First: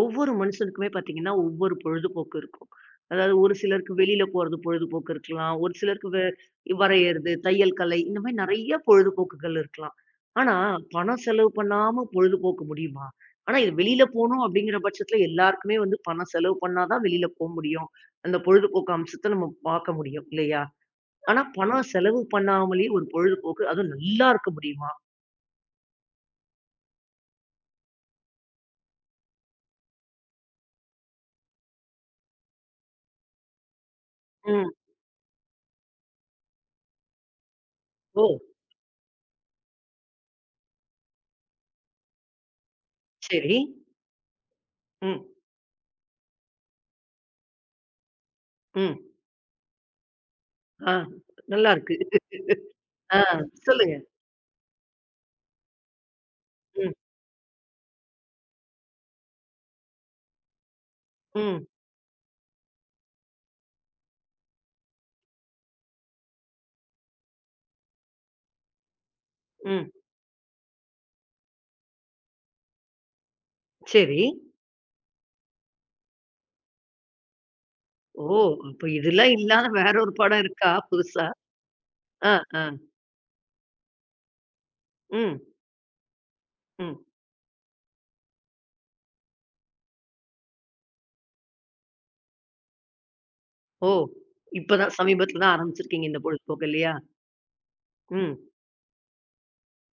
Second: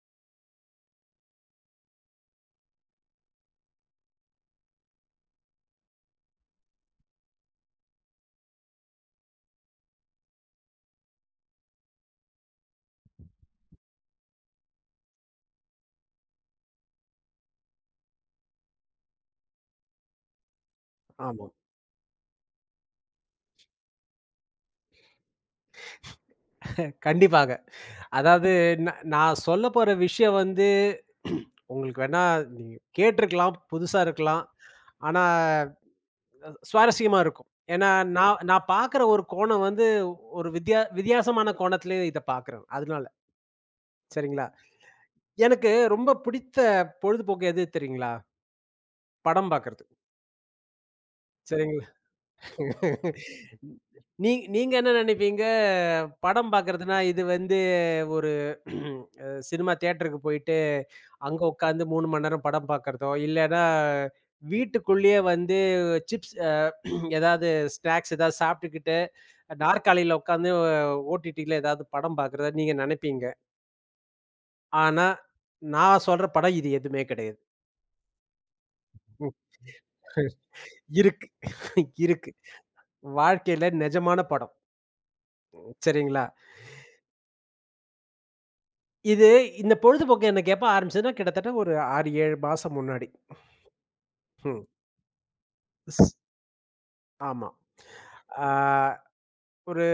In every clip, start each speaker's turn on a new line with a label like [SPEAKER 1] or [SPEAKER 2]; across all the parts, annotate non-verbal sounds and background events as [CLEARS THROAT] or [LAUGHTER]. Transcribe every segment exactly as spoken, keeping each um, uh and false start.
[SPEAKER 1] ஒவ்வொரு மனுஷனுக்குமே பார்த்தீங்கன்னா, ஒவ்வொரு பொழுதுபோக்கு இருக்கும். அதாவது ஒரு சிலருக்கு வெளியில போறது பொழுதுபோக்கு இருக்கலாம். ஒரு சிலருக்கு வ வரையறது, தையல் கலை இந்த மாரி நெறைய பொழுதுபோக்குகள் இருக்கலாம். ஆனா, பணம் செலவு பண்ணாம பொழுதுபோக்கு முடியுமா? ஆனா, இது வெளியில போணும் அப்படிங்கிற பட்சத்துல எல்லாருக்குமே வந்து பணம் செலவு பண்ணா தான் வெளியில போ முடியும். அந்த பொழுதுபோக்கு அம்சத்த நம்ம பார்க்க முடியும் இல்லையா? ஆனா,
[SPEAKER 2] ஆமா.
[SPEAKER 1] பணம் செலவு பண்ணாமலே ஒரு பொழுதுபோக்கு அதுவும் நல்லா இருக்க முடியுமா?
[SPEAKER 2] கண்டிப்பாக. அதாவது நா நான் சொல்லப்போற விஷயம் வந்து உங்களுக்கு வேணா நீங்க கேட்டுருக்கலாம், புதுசா இருக்கலாம்.
[SPEAKER 1] ம்.
[SPEAKER 2] ஆனா அஹ், சுவாரஸ்யமா இருக்கும். ஏன்னா
[SPEAKER 1] ஓ!
[SPEAKER 2] நான் நான் பார்க்குற ஒரு கோணம் வந்து ஒரு வித்தியா வித்தியாசமான கோணத்திலே இத பார்க்குறேன். அதனால.
[SPEAKER 1] சரி.
[SPEAKER 2] சரிங்களா?
[SPEAKER 1] ம்.
[SPEAKER 2] எனக்கு ரொம்ப பிடித்த பொழுதுபோக்கு எது தெரியுங்களா?
[SPEAKER 1] ம்.
[SPEAKER 2] படம் பார்க்குறது.
[SPEAKER 1] ஆ. நல்லா
[SPEAKER 2] சரிங்களா?
[SPEAKER 1] இருக்கு. ஆ, சொல்லுங்க.
[SPEAKER 2] நீ நீங்க என்ன நினைப்பீங்க? படம்
[SPEAKER 1] ம்,
[SPEAKER 2] பார்க்கறதுன்னா, இது வந்து ஒரு அ சினிமா தியேட்டருக்கு போயிட்டு, அங்க
[SPEAKER 1] ம்,
[SPEAKER 2] உட்காந்து மூன்று மணி நேரம் படம் பார்க்கறதோ, இல்லன்னா வீட்டுக்குள்ளேயே வந்து சிப்ஸ் அ ஏதாவது ஸ்நாக்ஸ் ஏதாவது சாப்பிட்டுக்கிட்டு,
[SPEAKER 1] ம்.
[SPEAKER 2] நாற்காலியில உட்காந்து ஓடிடில ஏதாவது படம் பார்க்கறதா நீங்க நினைப்பீங்க.
[SPEAKER 1] சரி.
[SPEAKER 2] ஆனா, நான் சொல்ற படம் இது எதுவுமே கிடையாது.
[SPEAKER 1] ஓ! அப்ப
[SPEAKER 2] ம்.
[SPEAKER 1] இதெல்லாம் இல்லாத வேற ஒரு படம் இருக்கா
[SPEAKER 2] இருக்கு
[SPEAKER 1] புதுசா?
[SPEAKER 2] இருக்கு.
[SPEAKER 1] ஆ, ஆ.
[SPEAKER 2] வாழ்க்கையில நிஜமான படம்.
[SPEAKER 1] ம்,
[SPEAKER 2] சரிங்களா?
[SPEAKER 1] ம்.
[SPEAKER 2] இது இந்த பொழுதுபோக்கு எனக்கு எப்ப ஆரம்பிச்சதுன்னா, கிட்டத்தட்ட ஒரு ஆறு, ஏழு மாசம் முன்னாடி.
[SPEAKER 1] ஓ!
[SPEAKER 2] ம்.
[SPEAKER 1] இப்ப தான் சமீபத்துல தான்
[SPEAKER 2] ஸ்
[SPEAKER 1] ஆரம்பிச்சிருக்கீங்க இந்த பொழுதுபோக்கு இல்லையா?
[SPEAKER 2] ஆமா.
[SPEAKER 1] ம்.
[SPEAKER 2] ஆ ஒரு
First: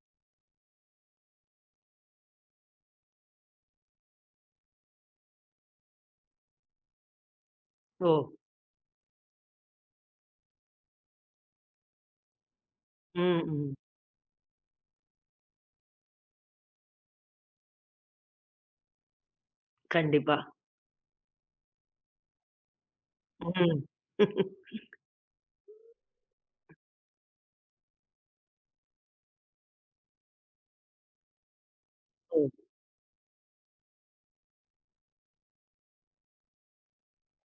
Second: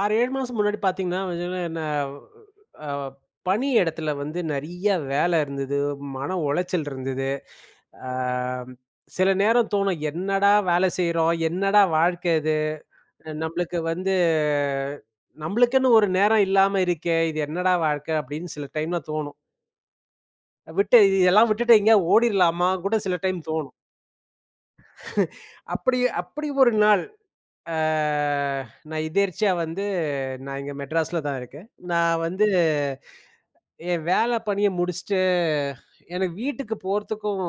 [SPEAKER 2] ஆறு, ஏழு மாசம் முன்னாடி பார்த்தீங்கன்னா, வச்சுக்கோங்களேன் நான் அ பணி இடத்துல வந்து நெறைய வேல இருந்தது. மன உளைச்சல் இருந்தது.
[SPEAKER 1] ஓ!
[SPEAKER 2] ஆ சில நேரம் தோணும், "என்னடா வேலை செய்றோம்? என்னடா வாழ்க்கை இது?
[SPEAKER 1] ம், ம்.
[SPEAKER 2] நம்மளுக்கு வந்து நம்மளுக்குன்னு ஒரு நேரம் இல்லாம இருக்கே! இது என்னடா வாழ்க்கை?" அப்படின்னு சில டைம்ல தோணும்.
[SPEAKER 1] கண்டிப்பா.
[SPEAKER 2] விட்டு இதெல்லாம் விட்டுட்டு எங்கேயாவது ஓடிரலாமா கூட சில டைம் தோணும்.
[SPEAKER 1] ம்.
[SPEAKER 2] அப்படி அப்படி ஒரு நாள் அ நான் எதேர்ச்சியா வந்து நான் இங்க மெட்ராஸ்ல தான் இருக்கேன். நான்
[SPEAKER 1] ஓ!
[SPEAKER 2] வந்து என் வேல பணிய முடிச்சுட்டு எனக்கு வீட்டுக்கு போறதுக்கும்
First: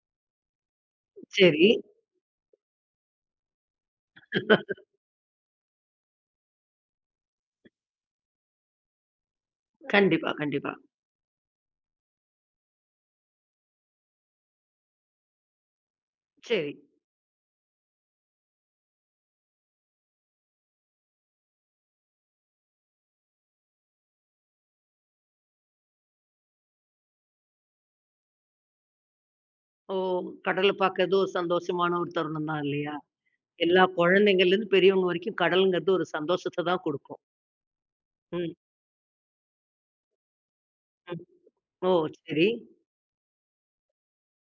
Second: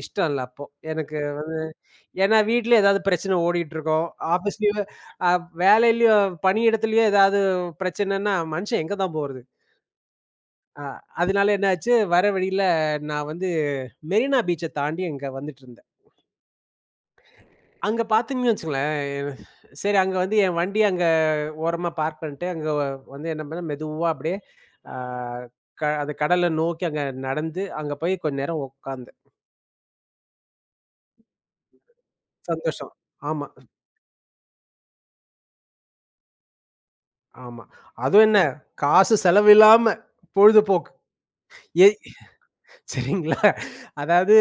[SPEAKER 2] இஷ்டம் இல்ல அப்போ. எனக்கு
[SPEAKER 1] சரி.
[SPEAKER 2] ஏன்னா வீட்ல ஏதாவது பிரச்சனை ஓடிட்டுருக்கும். ஆஃபீஸ்லயும் அ வேலையிலயும் பணியிடத்துலயும் ஏதாவது பிரச்சனைன்னா, மனுஷன் எங்க தான் போறது?
[SPEAKER 1] கண்டிப்பா, கண்டிப்பா.
[SPEAKER 2] அ அதனால என்ன ஆச்சு, வர வழியில நான் வந்து மெரினா பீச்ச தாண்டி இங்க வந்துட்டுருந்தேன்.
[SPEAKER 1] சரி.
[SPEAKER 2] அங்க பார்த்தீங்கன்னு வச்சுக்கங்களேன், சரி அங்க வந்து என் வண்டி அங்க ஓரமா பார்க் பண்ணிட்டு, அங்க வந்து என்ன பண்ணேன், மெதுவா அப்படியே ஆ க அந்த கடல நோக்கி அங்க நடந்து, அங்க போய் கொஞ்ச நேரம் உட்கார்ந்தேன்.
[SPEAKER 1] ஓ! கடல பாக்குறது ஒரு சந்தோஷமான ஒரு தருணம் தான்
[SPEAKER 2] சந்தோஷம்.
[SPEAKER 1] இல்லையா?
[SPEAKER 2] ஆமா,
[SPEAKER 1] எல்லா குழந்தைங்கள்லேருந்து பெரியவங்க வரைக்கும் கடல்ங்கிறது ஒரு சந்தோஷத்த தான் குடுக்கும்.
[SPEAKER 2] ஆமா. அதுவும் என்ன,
[SPEAKER 1] ம்,
[SPEAKER 2] காசு செலவில்லாம பொழுதுபோக்கு.
[SPEAKER 1] ம்.
[SPEAKER 2] எ
[SPEAKER 1] ஓ! சரி.
[SPEAKER 2] சரிங்களா? அதாவது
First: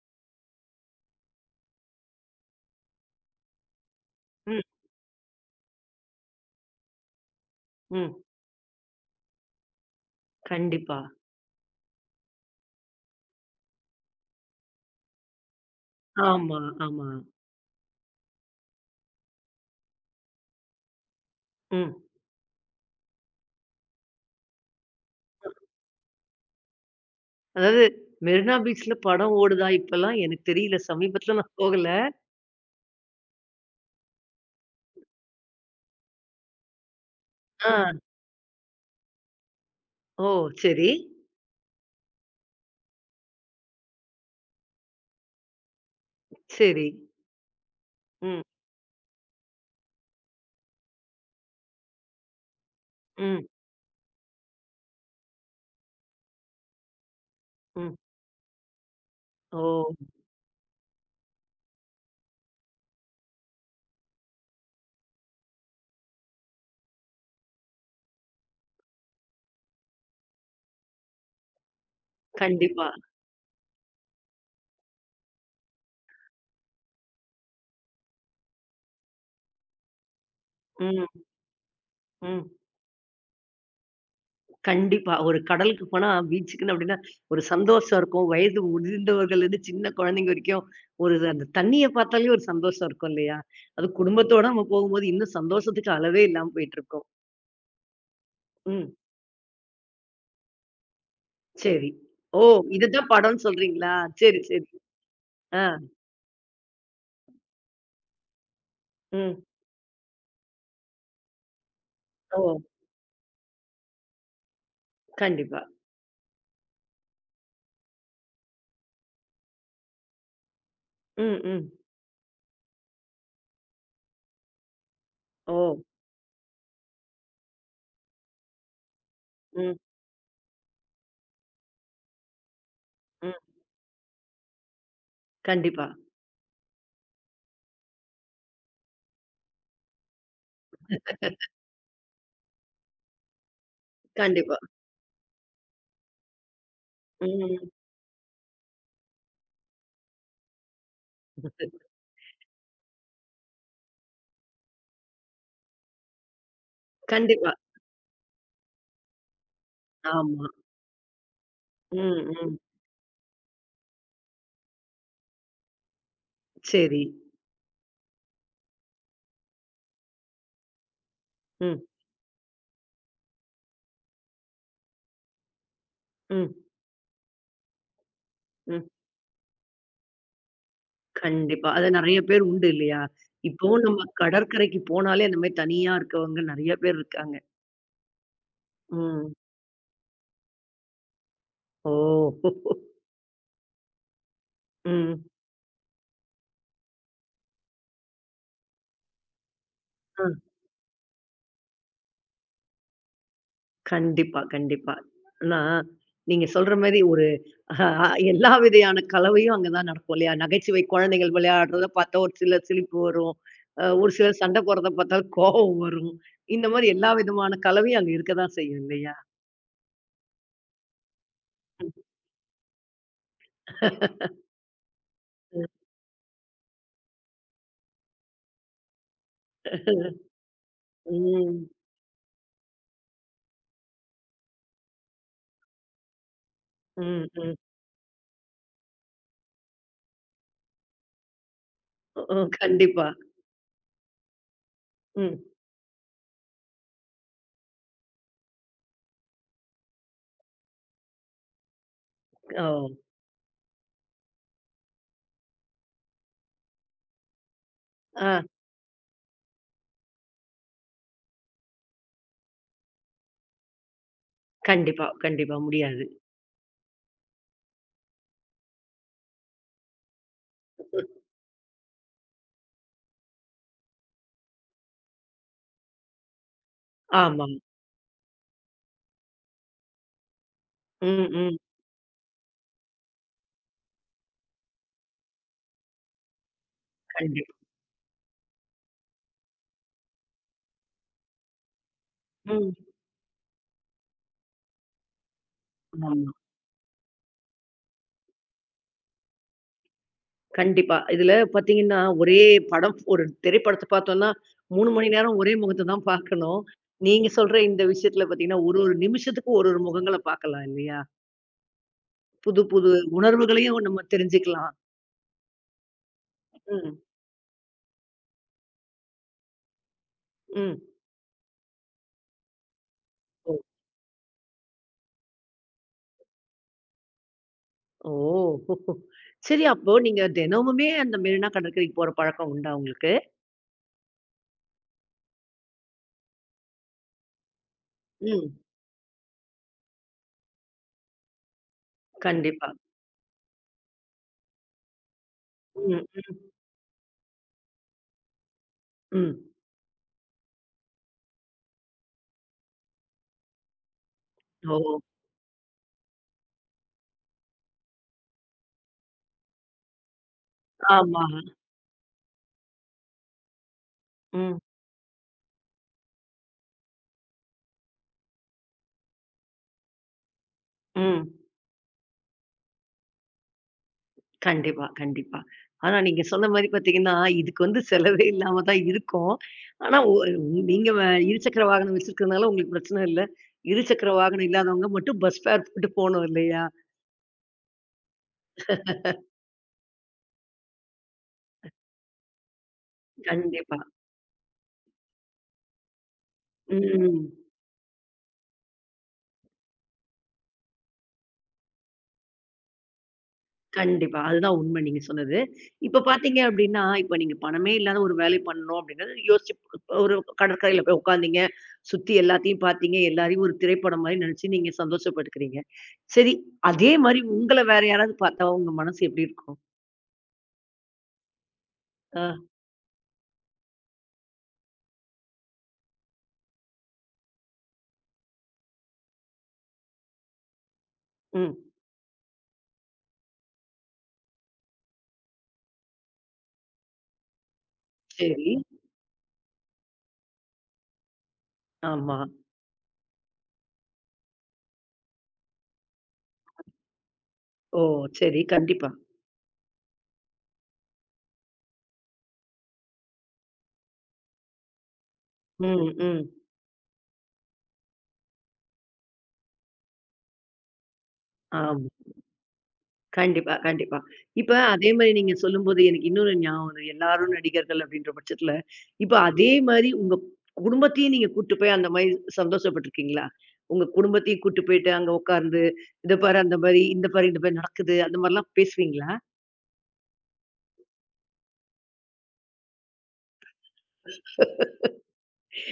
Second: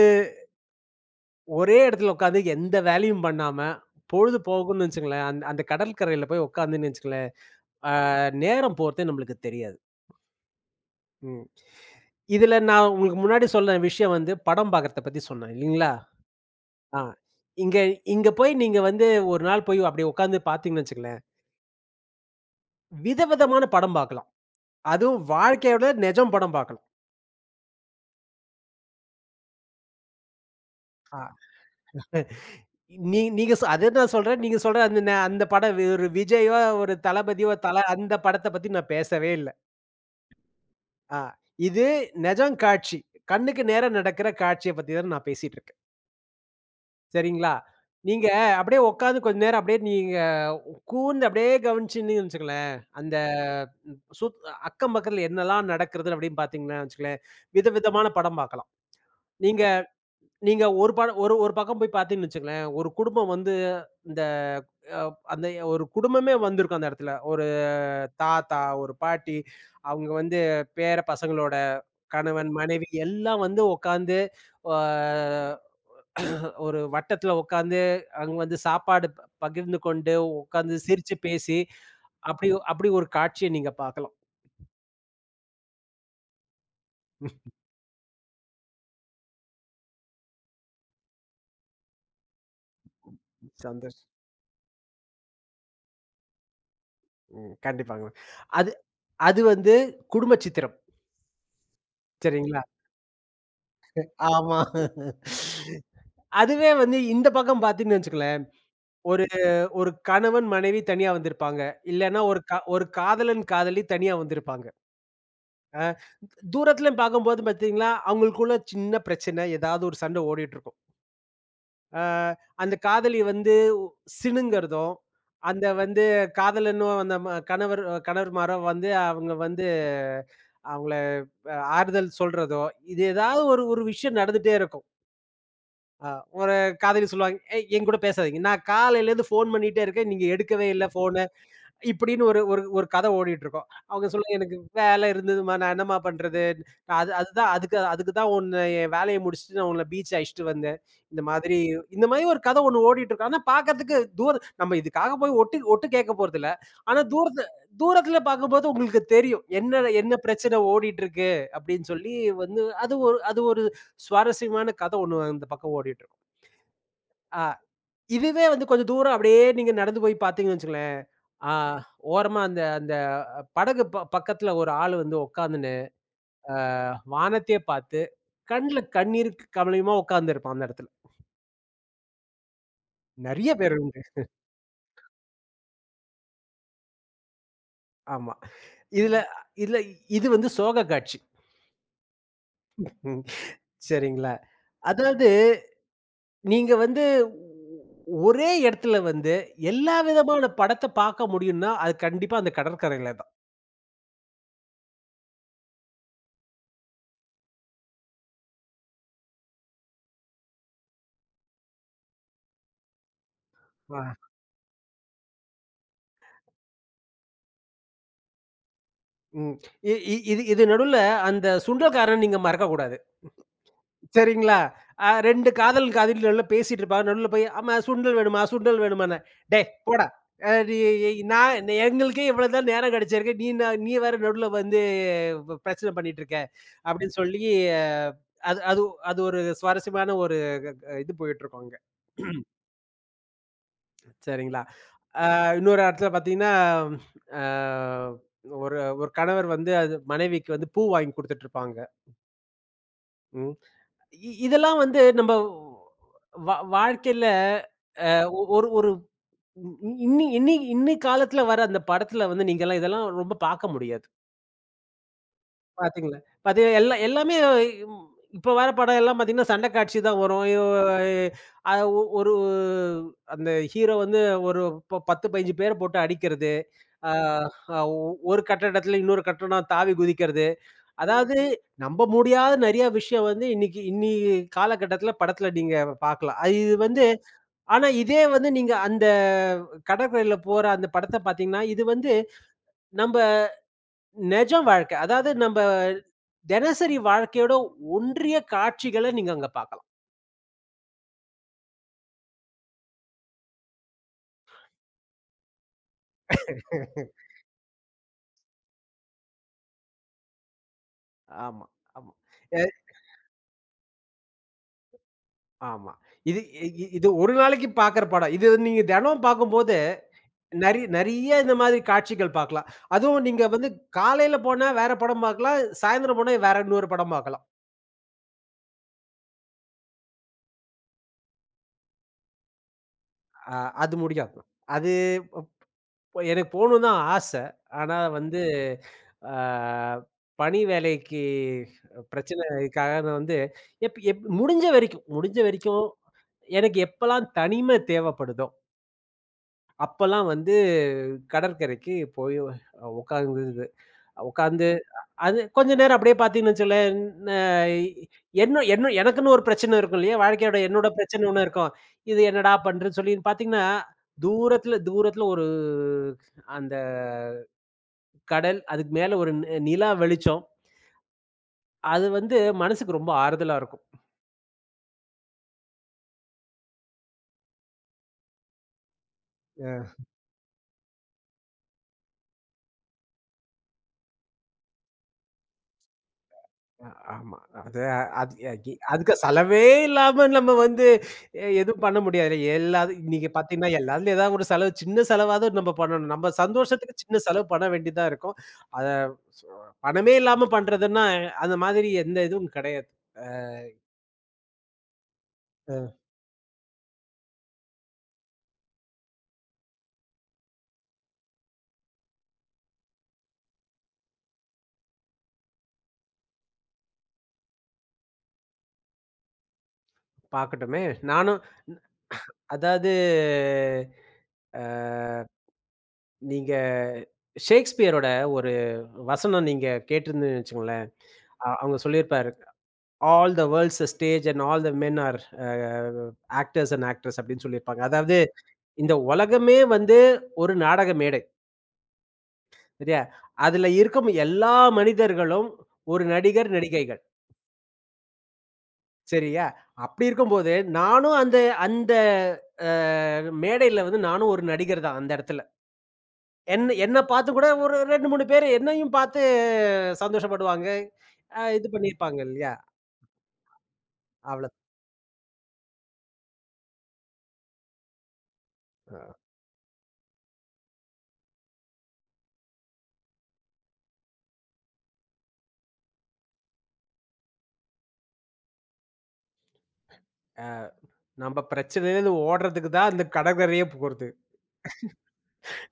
[SPEAKER 2] ஒரே இடத்துல உட்கார்ந்து எந்த வேலையும் பண்ணாம, பொழுது
[SPEAKER 1] ம்,
[SPEAKER 2] போகும்ன்னு வச்சுக்கங்களேன், அந்த அந்த கடற்கரையில போய் உட்கார்ந்தேன்னு வச்சுக்கங்களேன், ஆ
[SPEAKER 1] ம்.
[SPEAKER 2] நேரம் போறதே நம்மளுக்கு தெரியாது.
[SPEAKER 1] கண்டிப்பா.
[SPEAKER 2] ம். இதுல நான் உங்களுக்கு முன்னாடி சொன்ன விஷயம் வந்து படம் பார்க்கறத பத்தி சொன்னேன் இல்லீங்களா?
[SPEAKER 1] ஆமா,
[SPEAKER 2] ஆ.
[SPEAKER 1] ஆமா.
[SPEAKER 2] இங்க இங்க போய் நீங்க வந்து ஒரு நாள் போய் அப்படி உட்கார்ந்து பார்த்தீங்கன்னு வச்சுக்கங்களேன்,
[SPEAKER 1] ம்.
[SPEAKER 2] விதவிதமான படம் பார்க்கலாம். அதுவும் வாழ்க்கையோட நெஜம் படம் பார்க்கலாம்.
[SPEAKER 1] அதாவது மெரினா பீச்ல படம் ஓடுதா இப்பல்லாம்? எனக்கு தெரியல.
[SPEAKER 2] ஆ.
[SPEAKER 1] சமீபத்துல நான் போகல.
[SPEAKER 2] நீ நீங்க சொ அதே தான் சொல்றேன். நீங்க சொல்ற அந்த ந அந்த படம் வி- ஒரு விஜயோ, ஒரு தளபதியோ,
[SPEAKER 1] ஆ.
[SPEAKER 2] தல அந்த படத்த பத்தி நான் பேசவே இல்ல.
[SPEAKER 1] ஓ! சரி,
[SPEAKER 2] ஆ. இது நெஜம் காட்சி. கண்ணுக்கு நேரா நடக்கிற காட்சிய பத்தி தான் நான் பேசிட்டு இருக்கேன்.
[SPEAKER 1] சரி.
[SPEAKER 2] சரிங்களா? நீங்க
[SPEAKER 1] ம்,
[SPEAKER 2] அப்படியே உட்கார்ந்து கொஞ்ச நேரம் அப்படியே நீங்க கூர்ந்து அப்படியே கவனிச்சீங்கன்னு வச்சுக்கங்களேன், அந்த
[SPEAKER 1] ம்,
[SPEAKER 2] சுத் அக்கம் பக்கத்துல என்னலாம் நடக்குது அப்படின்னு பார்த்தீங்கன்னா வச்சுக்கங்களேன்,
[SPEAKER 1] ம்.
[SPEAKER 2] விதவிதமான படம் பார்க்கலாம். நீங்க
[SPEAKER 1] ஓ!
[SPEAKER 2] நீங்க ஒரு படம் ஒரு ஒரு பக்கம் போய் பார்த்தீங்கன்னு வச்சுக்கங்களேன், ஒரு குடும்பம் வந்து இந்த அ அந்த ஒரு குடும்பமே வந்திருக்கும் அந்த இடத்துல. ஒரு தாத்தா, ஒரு பாட்டி, அவங்க வந்து பேர பசங்களோட கணவன், மனைவி
[SPEAKER 1] கண்டிப்பா.
[SPEAKER 2] எல்லாம் வந்து உட்காந்து அ ஒரு வட்டத்துல உட்காந்து, அங்க வந்து சாப்பாடு ப பகிர்ந்து கொண்டு, உட்காந்து
[SPEAKER 1] ம்,
[SPEAKER 2] சிரிச்சு பேசி, அப்படி
[SPEAKER 1] ம்.
[SPEAKER 2] அப்படி ஒரு காட்சிய நீங்க பார்க்கலாம்.
[SPEAKER 1] கண்டிப்பா. ஒரு கடலுக்கு போனா பீச்சுக்குன்னு அப்படின்னா, ஒரு சந்தோஷம் இருக்கும். வயது முதிர்ந்தவர்கள்லேருந்து சின்ன குழந்தைங்க வரைக்கும், ஒரு அந்த தண்ணிய பார்த்தாலே ஒரு சந்தோஷம் இருக்கும் இல்லையா? அது
[SPEAKER 2] சந்தோஷ்
[SPEAKER 1] குடும்பத்தோட நம்ம போகும்போது இன்னும் சந்தோஷத்துக்கு அளவே இல்லாம போயிட்டுருக்கும்.
[SPEAKER 2] ம். கண்டிப்பாங்க. அது
[SPEAKER 1] ம்.
[SPEAKER 2] அது வந்து குடும்ப சித்திரம்.
[SPEAKER 1] சரி. ஓ!
[SPEAKER 2] சரிங்களா?
[SPEAKER 1] இதுதான் படம்ன்னு சொல்றீங்களா? சரி,
[SPEAKER 2] ஆமா.
[SPEAKER 1] சரி. ஆ.
[SPEAKER 2] அதுவே வந்து இந்த பக்கம் பார்த்தீங்கன்னு வச்சுக்கோங்களேன், ஒரு
[SPEAKER 1] ம்.
[SPEAKER 2] ஒரு கணவன், மனைவி தனியா வந்திருப்பாங்க. இல்லன்னா ஒரு
[SPEAKER 1] ஓ!
[SPEAKER 2] கா ஒரு காதலன், காதலி தனியா வந்திருப்பாங்க.
[SPEAKER 1] கண்டிப்பா.
[SPEAKER 2] தூரத்திலயும் பார்க்கும்போது பார்த்தீங்கன்னா, அவங்களுக்குள்ள சின்ன பிரச்சனை, ஏதாவது ஒரு சண்டை ஓடிட்டு இருக்கும்.
[SPEAKER 1] ம், ம்.
[SPEAKER 2] அ அந்த காதலி வந்து சிணுங்குறதும்,
[SPEAKER 1] ஓ!
[SPEAKER 2] அந்த வந்து காதலனும் அந்த ம கணவர் கணவர்மாரோ வந்து அவங்க வந்து
[SPEAKER 1] ம்,
[SPEAKER 2] அவங்கள அ ஆறுதல் சொல்றதோ, இது
[SPEAKER 1] ம்.
[SPEAKER 2] ஏதாவது ஒரு ஒரு விஷயம் நடந்துட்டே இருக்கும்.
[SPEAKER 1] கண்டிப்பா,
[SPEAKER 2] அ ஒரு காதலி சொல்லுவாங்க, "ஏய் என்கூட பேசாதீங்க. நான் காலையிலேருந்து ஃபோன் பண்ணிட்டே இருக்கேன். நீங்க எடுக்கவே இல்ல ஃபோன. இப்படின்னு ஒரு ஒரு ஒரு கதை ஓடிட்டுருக்கும். அவங்க சொல்ல "எனக்கு
[SPEAKER 1] கண்டிப்பா.
[SPEAKER 2] வேலை இருந்ததும்மா, நான் என்னம்மா பண்றது? நான் அது அதுதான்
[SPEAKER 1] ம்.
[SPEAKER 2] அதுக்கு அதுக்கு தான் உன்ன என் வேலைய முடிச்சுட்டு நான் உன்ன பீச் அழைச்சுட்டு வந்தேன்." இந்த மாதிரி இந்த மாதிரி ஒரு கதை ஒண்ணு ஓடிட்டுருக்கும். ஆனா பார்க்கறதுக்கு தூர நம்ம இதுக்காக போய் ஒட்டு ஒட்டு கேட்க போறதில்ல. ஆனா தூரத்து
[SPEAKER 1] கண்டிப்பா.
[SPEAKER 2] தூரத்துல பார்க்கும்போது உங்களுக்கு தெரியும். என்ன என்ன
[SPEAKER 1] ஆமா.
[SPEAKER 2] பிரச்சனை ஓடிட்டுருக்கு அப்படின்னு சொல்லி
[SPEAKER 1] ம், ம்.
[SPEAKER 2] வந்து அது ஒரு அது ஒரு சுவாரஸ்யமான கதை ஒண்ணு அந்த பக்கம் ஓடிட்டுருக்கும்.
[SPEAKER 1] சரி.
[SPEAKER 2] ஆ. இதுவே வந்து கொஞ்சம் தூரம் அப்படியே நீங்க நடந்து போய் பார்த்தீங்கன்னு வச்சுக்கங்களேன், ஆ
[SPEAKER 1] ம்,
[SPEAKER 2] ஓரமா அந்த அந்த படகு ப பக்கத்துல ஒரு ஆளு வந்து உட்காந்துன்னு,
[SPEAKER 1] ம்,
[SPEAKER 2] ஆ வானத்தையே பார்த்து, கண்ல
[SPEAKER 1] ம்.
[SPEAKER 2] கண்ணீர் கமலமா உட்கார்ந்திருப்பான் அந்த இடத்துல.
[SPEAKER 1] கண்டிப்பா. அது நெறைய பேர் உண்டு இல்லையா?
[SPEAKER 2] நெறைய பேர்
[SPEAKER 1] இப்பவும்
[SPEAKER 2] உண்டு.
[SPEAKER 1] நம்ம கடற்கரைக்கு போனாலே அந்த மாரி தனியா இருக்கவங்க நெறைய பேர் இருக்காங்க.
[SPEAKER 2] ஆமா. இதுல
[SPEAKER 1] ம்.
[SPEAKER 2] இதுல இது வந்து சோக காட்சி.
[SPEAKER 1] ஓ!
[SPEAKER 2] ம். சரிங்களா?
[SPEAKER 1] ம்.
[SPEAKER 2] அதாவது நீங்க வந்து ஒரே இடத்துல வந்து எல்லா
[SPEAKER 1] ஆ.
[SPEAKER 2] விதமான படத்த பார்க்க முடியும்னா, அது கண்டிப்பா அந்த கடற்கரையில
[SPEAKER 1] கண்டிப்பா, கண்டிப்பா. ஆனா, நீங்க சொல்ற மாரி ஒரு அ எல்லா விதையான கலவையும் அங்க தான் நடக்கும் இல்லையா? நகைச்சுவை குழந்தைகள் விளையாடுறத பார்த்தா ஒரு சிலர் சிரிப்பு வரும். அ ஒரு
[SPEAKER 2] தான்.
[SPEAKER 1] சிலர் சண்டை போடுறத பார்த்தா கோவம் வரும். இந்த மாரி எல்லா விதமான கலவையும் அங்க இருக்க தான் செய்யும் இல்லையா?
[SPEAKER 2] ம். இ இ இது இது நடுவுல அந்த சுண்டல்காரன் நீங்க மறக்கக்கூடாது. சரிங்களா? அ ரெண்டு
[SPEAKER 1] ம்.
[SPEAKER 2] காதல் காதலி நடுவுல பேசிட்டு இருப்பாங்க. நடுவுல போய், "ஆமா சுண்டல் வேணுமா? சுண்டல் வேணுமான்னு." "டேய் போடா! அ நீ
[SPEAKER 1] ம்,
[SPEAKER 2] நான் எங்களுக்கே இவ்வளோ தான் நேரம் கிடைச்சிருக்கு. நீ நான் நீ வேற நடுவுல வந்து ப பிரச்சனை பண்ணிட்டு இருக்க." அப்படின்னு சொல்லி
[SPEAKER 1] ம்.
[SPEAKER 2] அது அது அது ஒரு சுவாரஸ்யமான ஒரு க க இது போயிட்டுருக்கும் அங்க.
[SPEAKER 1] ம். கண்டிப்பா.
[SPEAKER 2] சரிங்களா? அ
[SPEAKER 1] ம்.
[SPEAKER 2] இன்னொரு இடத்துல பார்த்தீங்கன்னா, அ ஒரு ஒரு கணவர் வந்து அது மனைவிக்கு வந்து பூ வாங்கி குடுத்துட்டுருப்பாங்க.
[SPEAKER 1] ஓ!
[SPEAKER 2] இ இதெல்லாம் வந்து நம்ப வா வாழ்க்கையில அ
[SPEAKER 1] ஆ.
[SPEAKER 2] ஒரு ஒரு இ- இன்னி இன்னி இன்னி காலத்துல வர அந்த படத்துல வந்து நீங்கலாம் இதெல்லாம் ரொம்ப பார்க்க முடியாது.
[SPEAKER 1] கண்டிப்பா, கண்டிப்பா முடியாது.
[SPEAKER 2] பார்த்தீங்களா? பார்த்தீங்கன்னா எல்லா எல்லாமே ம் இப்ப வர படம் எல்லாம் பார்த்தீங்கன்னா, சண்டை காட்சி தான் வரும். யோ அ ஒ ஒரு அந்த ஹீரோ வந்து ஒரு ப பத்து, பதினைந்து பேர போட்டு அடிக்கிறது. ஆ
[SPEAKER 1] ஆமாம்.
[SPEAKER 2] அ ஒரு கட்டடத்துல இன்னொரு கட்டடம் தாவி குதிக்கிறது.
[SPEAKER 1] ம்,
[SPEAKER 2] அதாவது
[SPEAKER 1] ம்.
[SPEAKER 2] நம்ப முடியாத நெறைய விஷயம் வந்து இன்னைக்கு இன்னி காலகட்டத்தில படத்தில நீங்க பார்க்கலாம். அது இது வந்து
[SPEAKER 1] கண்டிப்பா.
[SPEAKER 2] ஆனா இதே வந்து நீங்க அந்த கடற்கரையில போற அந்த படத்த பார்த்தீங்கன்னா, இது வந்து
[SPEAKER 1] ம்.
[SPEAKER 2] நம்ப நெஜ வாழ்க்கை. அதாவது நம்ப
[SPEAKER 1] ஆமா.
[SPEAKER 2] தினசரி வாழ்க்கையோட ஒன்றிய காட்சிகள நீங்க அங்க பார்க்கலாம்.
[SPEAKER 1] கண்டிப்பா. இதுல பாத்தீங்கன்னா, ஒரே படம் ஒரு திரைப்படத்த பாத்தோம்னா, மூன்று மணி நேரம் ஒரே முகத்த தான் பாக்கணும். நீங்க சொல்ற இந்த விஷயத்துல பாத்தீங்கன்னா, ஒரு ஒரு நிமிஷத்துக்கு ஒரு ஒரு முகங்கள பாக்கலாம் இல்லையா?
[SPEAKER 2] ஆமா, ஆமா. எ
[SPEAKER 1] புது புது உணர்வுகளையும் நம்ம தெரிஞ்சுக்கலாம்.
[SPEAKER 2] ஆமா. இது இ இ-
[SPEAKER 1] ம்,
[SPEAKER 2] இது ஒரு நாளைக்கு பார்க்குற படம். இது நீங்க தினம் பார்க்கும்போது
[SPEAKER 1] ம்.
[SPEAKER 2] நெறை நெறைய இந்த மாதிரி காட்சிகள் பார்க்கலாம். அதுவும் நீங்க
[SPEAKER 1] ஓ!
[SPEAKER 2] வந்து காலையில போனா வேற படம் பார்க்கலாம். சாயந்தரம் போனா வேற இன்னொரு படம் பார்க்கலாம்.
[SPEAKER 1] ஓ! சரி அப்போ நீங்க தினமுமே அந்த மெரினா கடற்கரைக்கு போற பழக்கம் உண்டா உங்களுக்கு?
[SPEAKER 2] அ அது முடியாது. அது இப்போ எனக்கு போணும்னு தான் ஆசை. ஆனா வந்து
[SPEAKER 1] ம்.
[SPEAKER 2] அ பணி வேலைக்கு
[SPEAKER 1] கண்டிப்பா.
[SPEAKER 2] பிரச்சனைக்காக நான் வந்து எப் எப் முடிஞ்ச வரைக்கும் முடிஞ்ச வரைக்கும்
[SPEAKER 1] ம், ம்,
[SPEAKER 2] எனக்கு எப்பலாம் தனிமை தேவைப்படுதோ,
[SPEAKER 1] ம்.
[SPEAKER 2] அப்பலாம் வந்து கடற்கரைக்கு போய் உட்கார்ந்து உட்கார்ந்து
[SPEAKER 1] ஓ!
[SPEAKER 2] அது கொஞ்ச நேரம் அப்படியே பார்த்தீங்கன்னு வச்சுக்கோங்களேன், ந என்ன என்ன எனக்குன்னு ஒரு பிரச்சனை இருக்கும் இல்லையா? வாழ்க்கையோட என்னோட பிரச்சனை
[SPEAKER 1] ஆமா.
[SPEAKER 2] ஒண்ணு இருக்கும். இது என்னடா பண்றதுன்னு சொல்லி பார்த்தீங்கன்னா,
[SPEAKER 1] ம்,
[SPEAKER 2] தூரத்தில தூரத்தில ஒரு அந்த கடல், அதுக்கு மேல ஒரு நி நிலா வெளிச்சம்.
[SPEAKER 1] ம்.
[SPEAKER 2] அது வந்து மனசுக்கு ரொம்ப ஆறுதலா இருக்கும்.
[SPEAKER 1] கண்டிப்பா, கண்டிப்பா. ஆனா நீங்க சொன்ன மாரி பார்த்தீங்கன்னா, இதுக்கு வந்து செலவே இல்லாம தான் இருக்கும். ஆனா ஒ நீங்க வ இருசக்கர வாகனம் வச்சிருக்கிறதுனால உங்களுக்கு பிரச்சனை இல்ல. இருசக்கர வாகனம் இல்லாதவங்க மட்டும் பஸ் ஃபேர் போட்டு போணும் இல்லையா?
[SPEAKER 2] அ ஆமா. அது அது கி அதுக்கு செலவே இல்லாம நம்ம வந்து எ எதுவும் பண்ண முடியாது. எல்லாது நீங்க பார்த்தீங்கன்னா,
[SPEAKER 1] கண்டிப்பா.
[SPEAKER 2] எல்லாத்துலயும் ஏதாவது ஒரு செலவு சின்ன செலவாவது நம்ம பண்ணணும். நம்ம சந்தோஷத்துக்கு சின்ன
[SPEAKER 1] ம்.
[SPEAKER 2] செலவு பண்ண வேண்டியதா இருக்கும். அத சோ பணமே இல்லாம பண்றதுன்னா, அந்த மாதிரி எந்த இதுவும் கிடையாது.
[SPEAKER 1] கண்டிப்பா. அதுதான் உண்மை நீங்க சொன்னது.
[SPEAKER 2] அ
[SPEAKER 1] இப்ப பார்த்தீங்க அப்டின்னா, இப்ப நீங்க பணமே இல்லாத ஒரு வேலை பண்ணணும் அப்டின்னா, யோசிச்சு இப்ப ஒரு கடற்கரையில போய் உட்காந்தீங்க. சுத்தி எல்லாத்தையும் பார்த்தீங்க. எல்லாரையும் ஒரு திரைப்படம் மாரி நெனச்சு நீங்க சந்தோஷப்பட்டுக்கிறீங்க. சரி, அதே மாரி உங்கள வேற யாராவது பார்த்தா உங்க மனசு எப்டி இருக்கும்?
[SPEAKER 2] பார்க்கட்டுமே. நானும்
[SPEAKER 1] ஆ.
[SPEAKER 2] அதாவது அ நீங்க ஷேக்ஸ்பியரோட ஒரு வசனம் நீங்க கேட்டிருந்தீங்கன்னு வச்சுக்கோங்களேன். அ
[SPEAKER 1] ம்.
[SPEAKER 2] அவங்க சொல்லியிருப்பாரு. All the world's a stage and all the men are actors and actress அப்படின்னு சொல்லியிருப்பாங்க. அதாவது
[SPEAKER 1] சரி.
[SPEAKER 2] இந்த உலகமே வந்து ஒரு நாடக மேடை.
[SPEAKER 1] ஆமா.
[SPEAKER 2] சரியா? அதுல இருக்கும் எல்லா மனிதர்களும் ஒரு நடிகர், நடிகைகள்.
[SPEAKER 1] ஓ! சரி. கண்டிப்பா.
[SPEAKER 2] சரியா? அப்படி இருக்கும்போது நானும் அந்த அந்த அ மேடையில வந்து நானும் ஒரு நடிகர் தான் அந்த இடத்துல.
[SPEAKER 1] ம், ம்.
[SPEAKER 2] என்ன என்ன பார்த்து கூட ஒரு ரெண்டு, மூன்று பேரு என்னையும் பார்த்து சந்தோஷப்படுவாங்க. அ இது
[SPEAKER 1] ஆமா.
[SPEAKER 2] பண்ணியிருப்பாங்க இல்லையா?
[SPEAKER 1] கண்டிப்பா, கண்டிப்பா. இப்ப
[SPEAKER 2] அவ்வளதான்.
[SPEAKER 1] அதே மாரி நீங்க சொல்லும்போது எனக்கு இன்னொரு ஞாபகம் வருது. எல்லாரும் நடிகர்கள் அப்படின்ற பட்சத்துல, இப்ப அதே மாரி உங்க குடும்பத்தையும் நீங்க கூட்டு போய் அந்த மாரி சந்தோஷப்பட்டுருக்கீங்களா? உங்க குடும்பத்தையும் கூட்டு போயிட்டு அங்க உட்கார்ந்து, "இத பாரு அந்த மாரி, இந்த பாரு இந்த மாரி நடக்குது." அந்த மாரிலாம் பேசுவீங்களா?
[SPEAKER 2] நம்ம பிரச்சனையிலேருந்து ஓடுறதுக்கு தான் அந்த கடற்கரையே போறது.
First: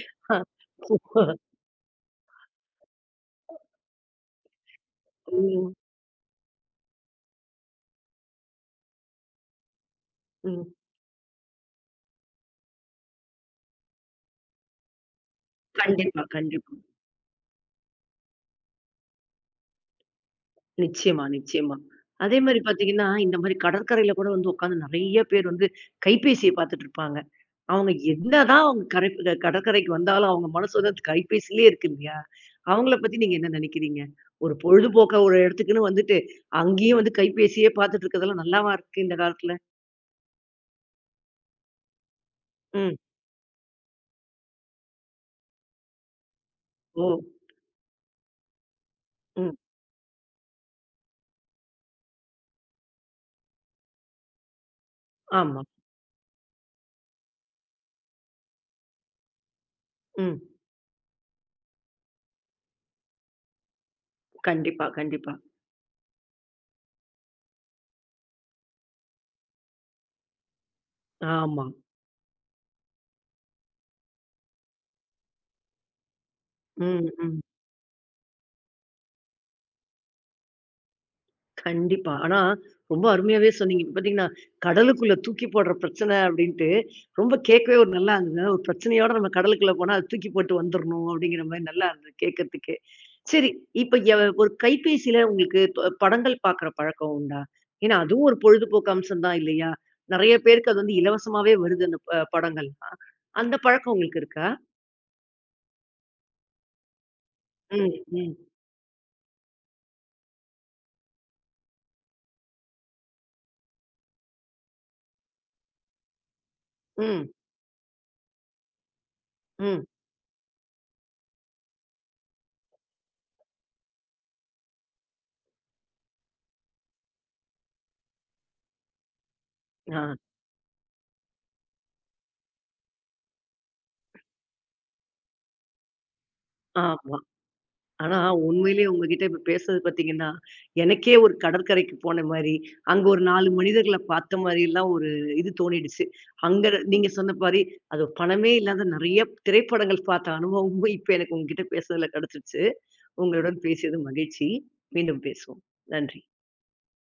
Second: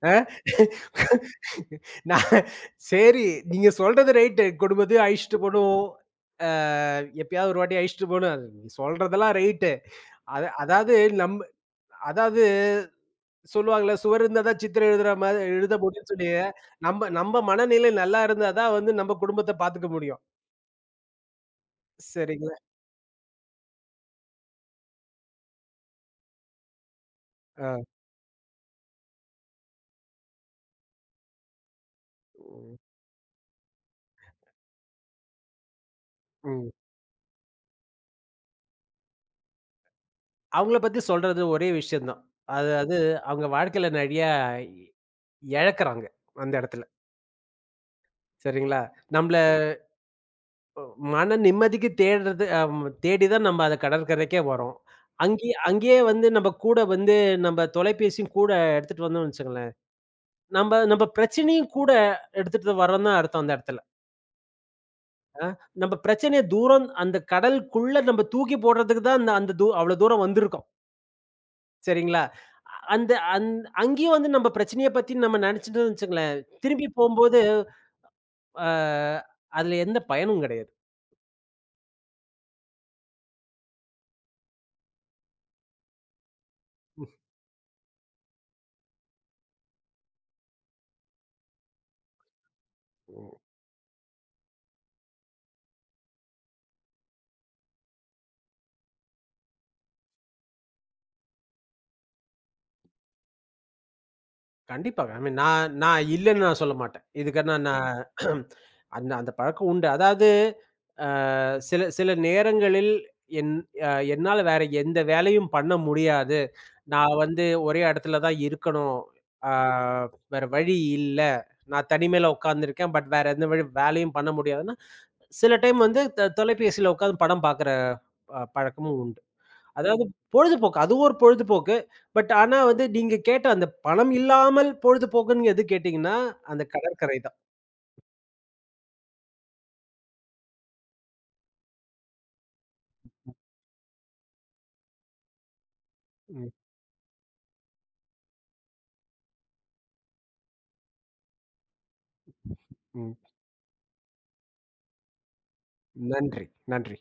[SPEAKER 2] ஆ நான் சரி, நீங்க சொல்றது ரைட்டு. குடும்பத்தையும் அழைச்சுட்டு
[SPEAKER 1] ம்.
[SPEAKER 2] போணும். அ எப்பயாவது ஒரு வாட்டி அழைச்சுட்டு போணும். அது நீங்க சொல்றதெல்லாம் ரைட்டு. அத
[SPEAKER 1] ம்.
[SPEAKER 2] அதாவது நம் அதாவது சொல்லுவாங்கல்ல, "சுவர் இருந்தா தான் சித்திரம் எழுதுற மாரி எழுத முடியும்ன்னு"
[SPEAKER 1] கண்டிப்பா,
[SPEAKER 2] சொல்லி,
[SPEAKER 1] கண்டிப்பா.
[SPEAKER 2] நம்ம நம்ம மனநிலை நல்லா இருந்தா தான் வந்து நம்ம குடும்பத்த பாத்துக்க முடியும்.
[SPEAKER 1] நிச்சயமா, நிச்சயமா. அதே
[SPEAKER 2] சரிங்களா?
[SPEAKER 1] மாரி பார்த்தீங்கன்னா, இந்த மாரி கடற்கரையில கூட வந்து உட்கார்ந்து நெறைய பேர் வந்து கைபேசிய பார்த்துட்டு இருப்பாங்க.
[SPEAKER 2] ஆ.
[SPEAKER 1] அவங்க என்னதான் அவங்க கரை க- கடற்கரைக்கு வந்தாலும் அவங்க மனசு வந்து அது கைபேசியிலே இருக்கு இல்லையா?
[SPEAKER 2] ம்.
[SPEAKER 1] அவங்கள பத்தி நீங்க என்ன நெனைக்கிறீங்க? ஒரு பொழுதுபோக்கா ஒரு இடத்துக்குன்னு வந்துட்டு,
[SPEAKER 2] ம்.
[SPEAKER 1] அங்கேயும் வந்து கைபேசியே பார்த்துட்டு இருக்கிறதெல்லாம் நல்லாவா இருக்கு இந்த காலத்துல?
[SPEAKER 2] அவங்கள பத்தி சொல்றது ஒரே விஷயம் தான். அதாவது
[SPEAKER 1] ம்.
[SPEAKER 2] அவங்க வாழ்க்கையில நெறையா இழக்குறாங்க, அந்த இடத்துல.
[SPEAKER 1] ஓ!
[SPEAKER 2] சரிங்களா? நம்மள
[SPEAKER 1] ம்.
[SPEAKER 2] மன நிம்மதிக்கு தேடுறது அ தேடி தான் நம்ம அத கடற்கரைக்கே வரோம். அங்கே
[SPEAKER 1] ஆமா.
[SPEAKER 2] அங்கேயே வந்து நம்ம கூட வந்து நம்ம தொலைபேசியும் கூட எடுத்துட்டு வந்தோம்னு வச்சுக்கோங்களேன்,
[SPEAKER 1] ம்.
[SPEAKER 2] நம்ம நம்ம பிரச்சனையும் கூட எடுத்துட்டு வரோம்னு தான் அர்த்தம் அந்த இடத்துல.
[SPEAKER 1] கண்டிப்பா, கண்டிப்பா.
[SPEAKER 2] அ நம்ம பிரச்சனைய தூரம் அந்த கடலுக்குள்ள நம்ம தூக்கி போடுறதுக்கு தான் அந்த அந்த தூ அவ்வளோ தூரம் வந்திருக்கோம்.
[SPEAKER 1] ஆமா.
[SPEAKER 2] சரிங்களா? அந்த அந் அங்கேயும் வந்து நம்ம பிரச்சனைய பத்தி நம்ம நினைச்சுட்டோம்னு வச்சுக்கோங்களேன், திரும்பி
[SPEAKER 1] ம், ம்.
[SPEAKER 2] போம்போது, அ அதுல எந்த பயனும் கிடையாது.
[SPEAKER 1] கண்டிப்பா. ஆனா, ரொம்ப அருமையாவே சொன்னீங்க. இப்ப பார்த்தீங்கன்னா, கடலுக்குள்ள தூக்கி போடுற பிரச்சனை அப்படின்ட்டு, ரொம்ப கேட்கவே ஒரு நல்லா இருந்தது. ஒரு பிரச்சனையோட நம்ம கடலுக்குள்ள போனா, அத தூக்கி போட்டு வந்துரணும் அப்படிங்கிற மாரி நல்லா இருந்தது கேட்கறதுக்கே. சரி, இப்ப எ ஒரு கைபேசியில உங்களுக்கு தொ படங்கள் பார்க்குற பழக்கம் உண்டா? ஏன்னா, அதுவும் ஒரு பொழுதுபோக்கு அம்சம் தான் இல்லையா? நெறைய பேருக்கு அது வந்து இலவசமாவே வருது அந்த ப படங்கள். அந்த பழக்கம் உங்களுக்கு இருக்கா?
[SPEAKER 2] கண்டிப்பாங்க. ஐ மீன் நான் நான் இல்லன்னு நான் சொல்ல மாட்டேன். இதுக்கான ம்.
[SPEAKER 1] ம்,
[SPEAKER 2] நான்
[SPEAKER 1] ம்,
[SPEAKER 2] [CLEARS THROAT] அந்த அந்த பழக்கம் உண்டு. அதாவது அ சில சில நேரங்களில் என் அ என்னால வேற எந்த வேலையும் பண்ண முடியாது. நான் ம்.
[SPEAKER 1] ம்,
[SPEAKER 2] வந்து ஒரே இடத்துல தான் இருக்கணும். ஆ
[SPEAKER 1] ம்.
[SPEAKER 2] வேற வழி இல்ல. நான் தனிமையில உட்கார்ந்துருக்கேன். பட் வேற எந்த வழி வேலையும் பண்ண முடியாதுன்னா, சில டைம் வந்து த தொலைபேசியில உட்கார்ந்து படம் பார்க்குற அ பழக்கமும் உண்டு.
[SPEAKER 1] ஆ,
[SPEAKER 2] அதாவது பொழுதுபோக்கு. அது ஒரு பொழுதுபோக்கு. பட் ஆனா வந்து நீங்க கேட்ட அந்த பணம் இல்லாமல் பொழுதுபோக்குன்னு எது கேட்டீங்கன்னா, அந்த கடற்கரை
[SPEAKER 1] ஆமா.
[SPEAKER 2] தான்.
[SPEAKER 1] ஆனா, உண்மையிலேயே உங்ககிட்ட இப்ப பேசுறது பார்த்தீங்கன்னா, எனக்கே ஒரு கடற்கரைக்கு போன மாரி, அங்க ஒரு நான்கு மனிதர்கள பார்த்த மாரிலாம் ஒரு இது தோணிடுச்சு.
[SPEAKER 2] ம்,
[SPEAKER 1] அங்க நீங்க சொன்ன மாரி, அது பணமே இல்லாத நெறைய திரைப்படங்கள் பார்த்த அனுபவமும் இப்ப எனக்கு உங்ககிட்ட பேசுனதுல கெடைச்சிருச்சு.
[SPEAKER 2] ம்.
[SPEAKER 1] உங்களுடன் பேசியது மகிழ்ச்சி. மீண்டும் பேசுவோம். நன்றி.
[SPEAKER 2] நன்றி, நன்றி.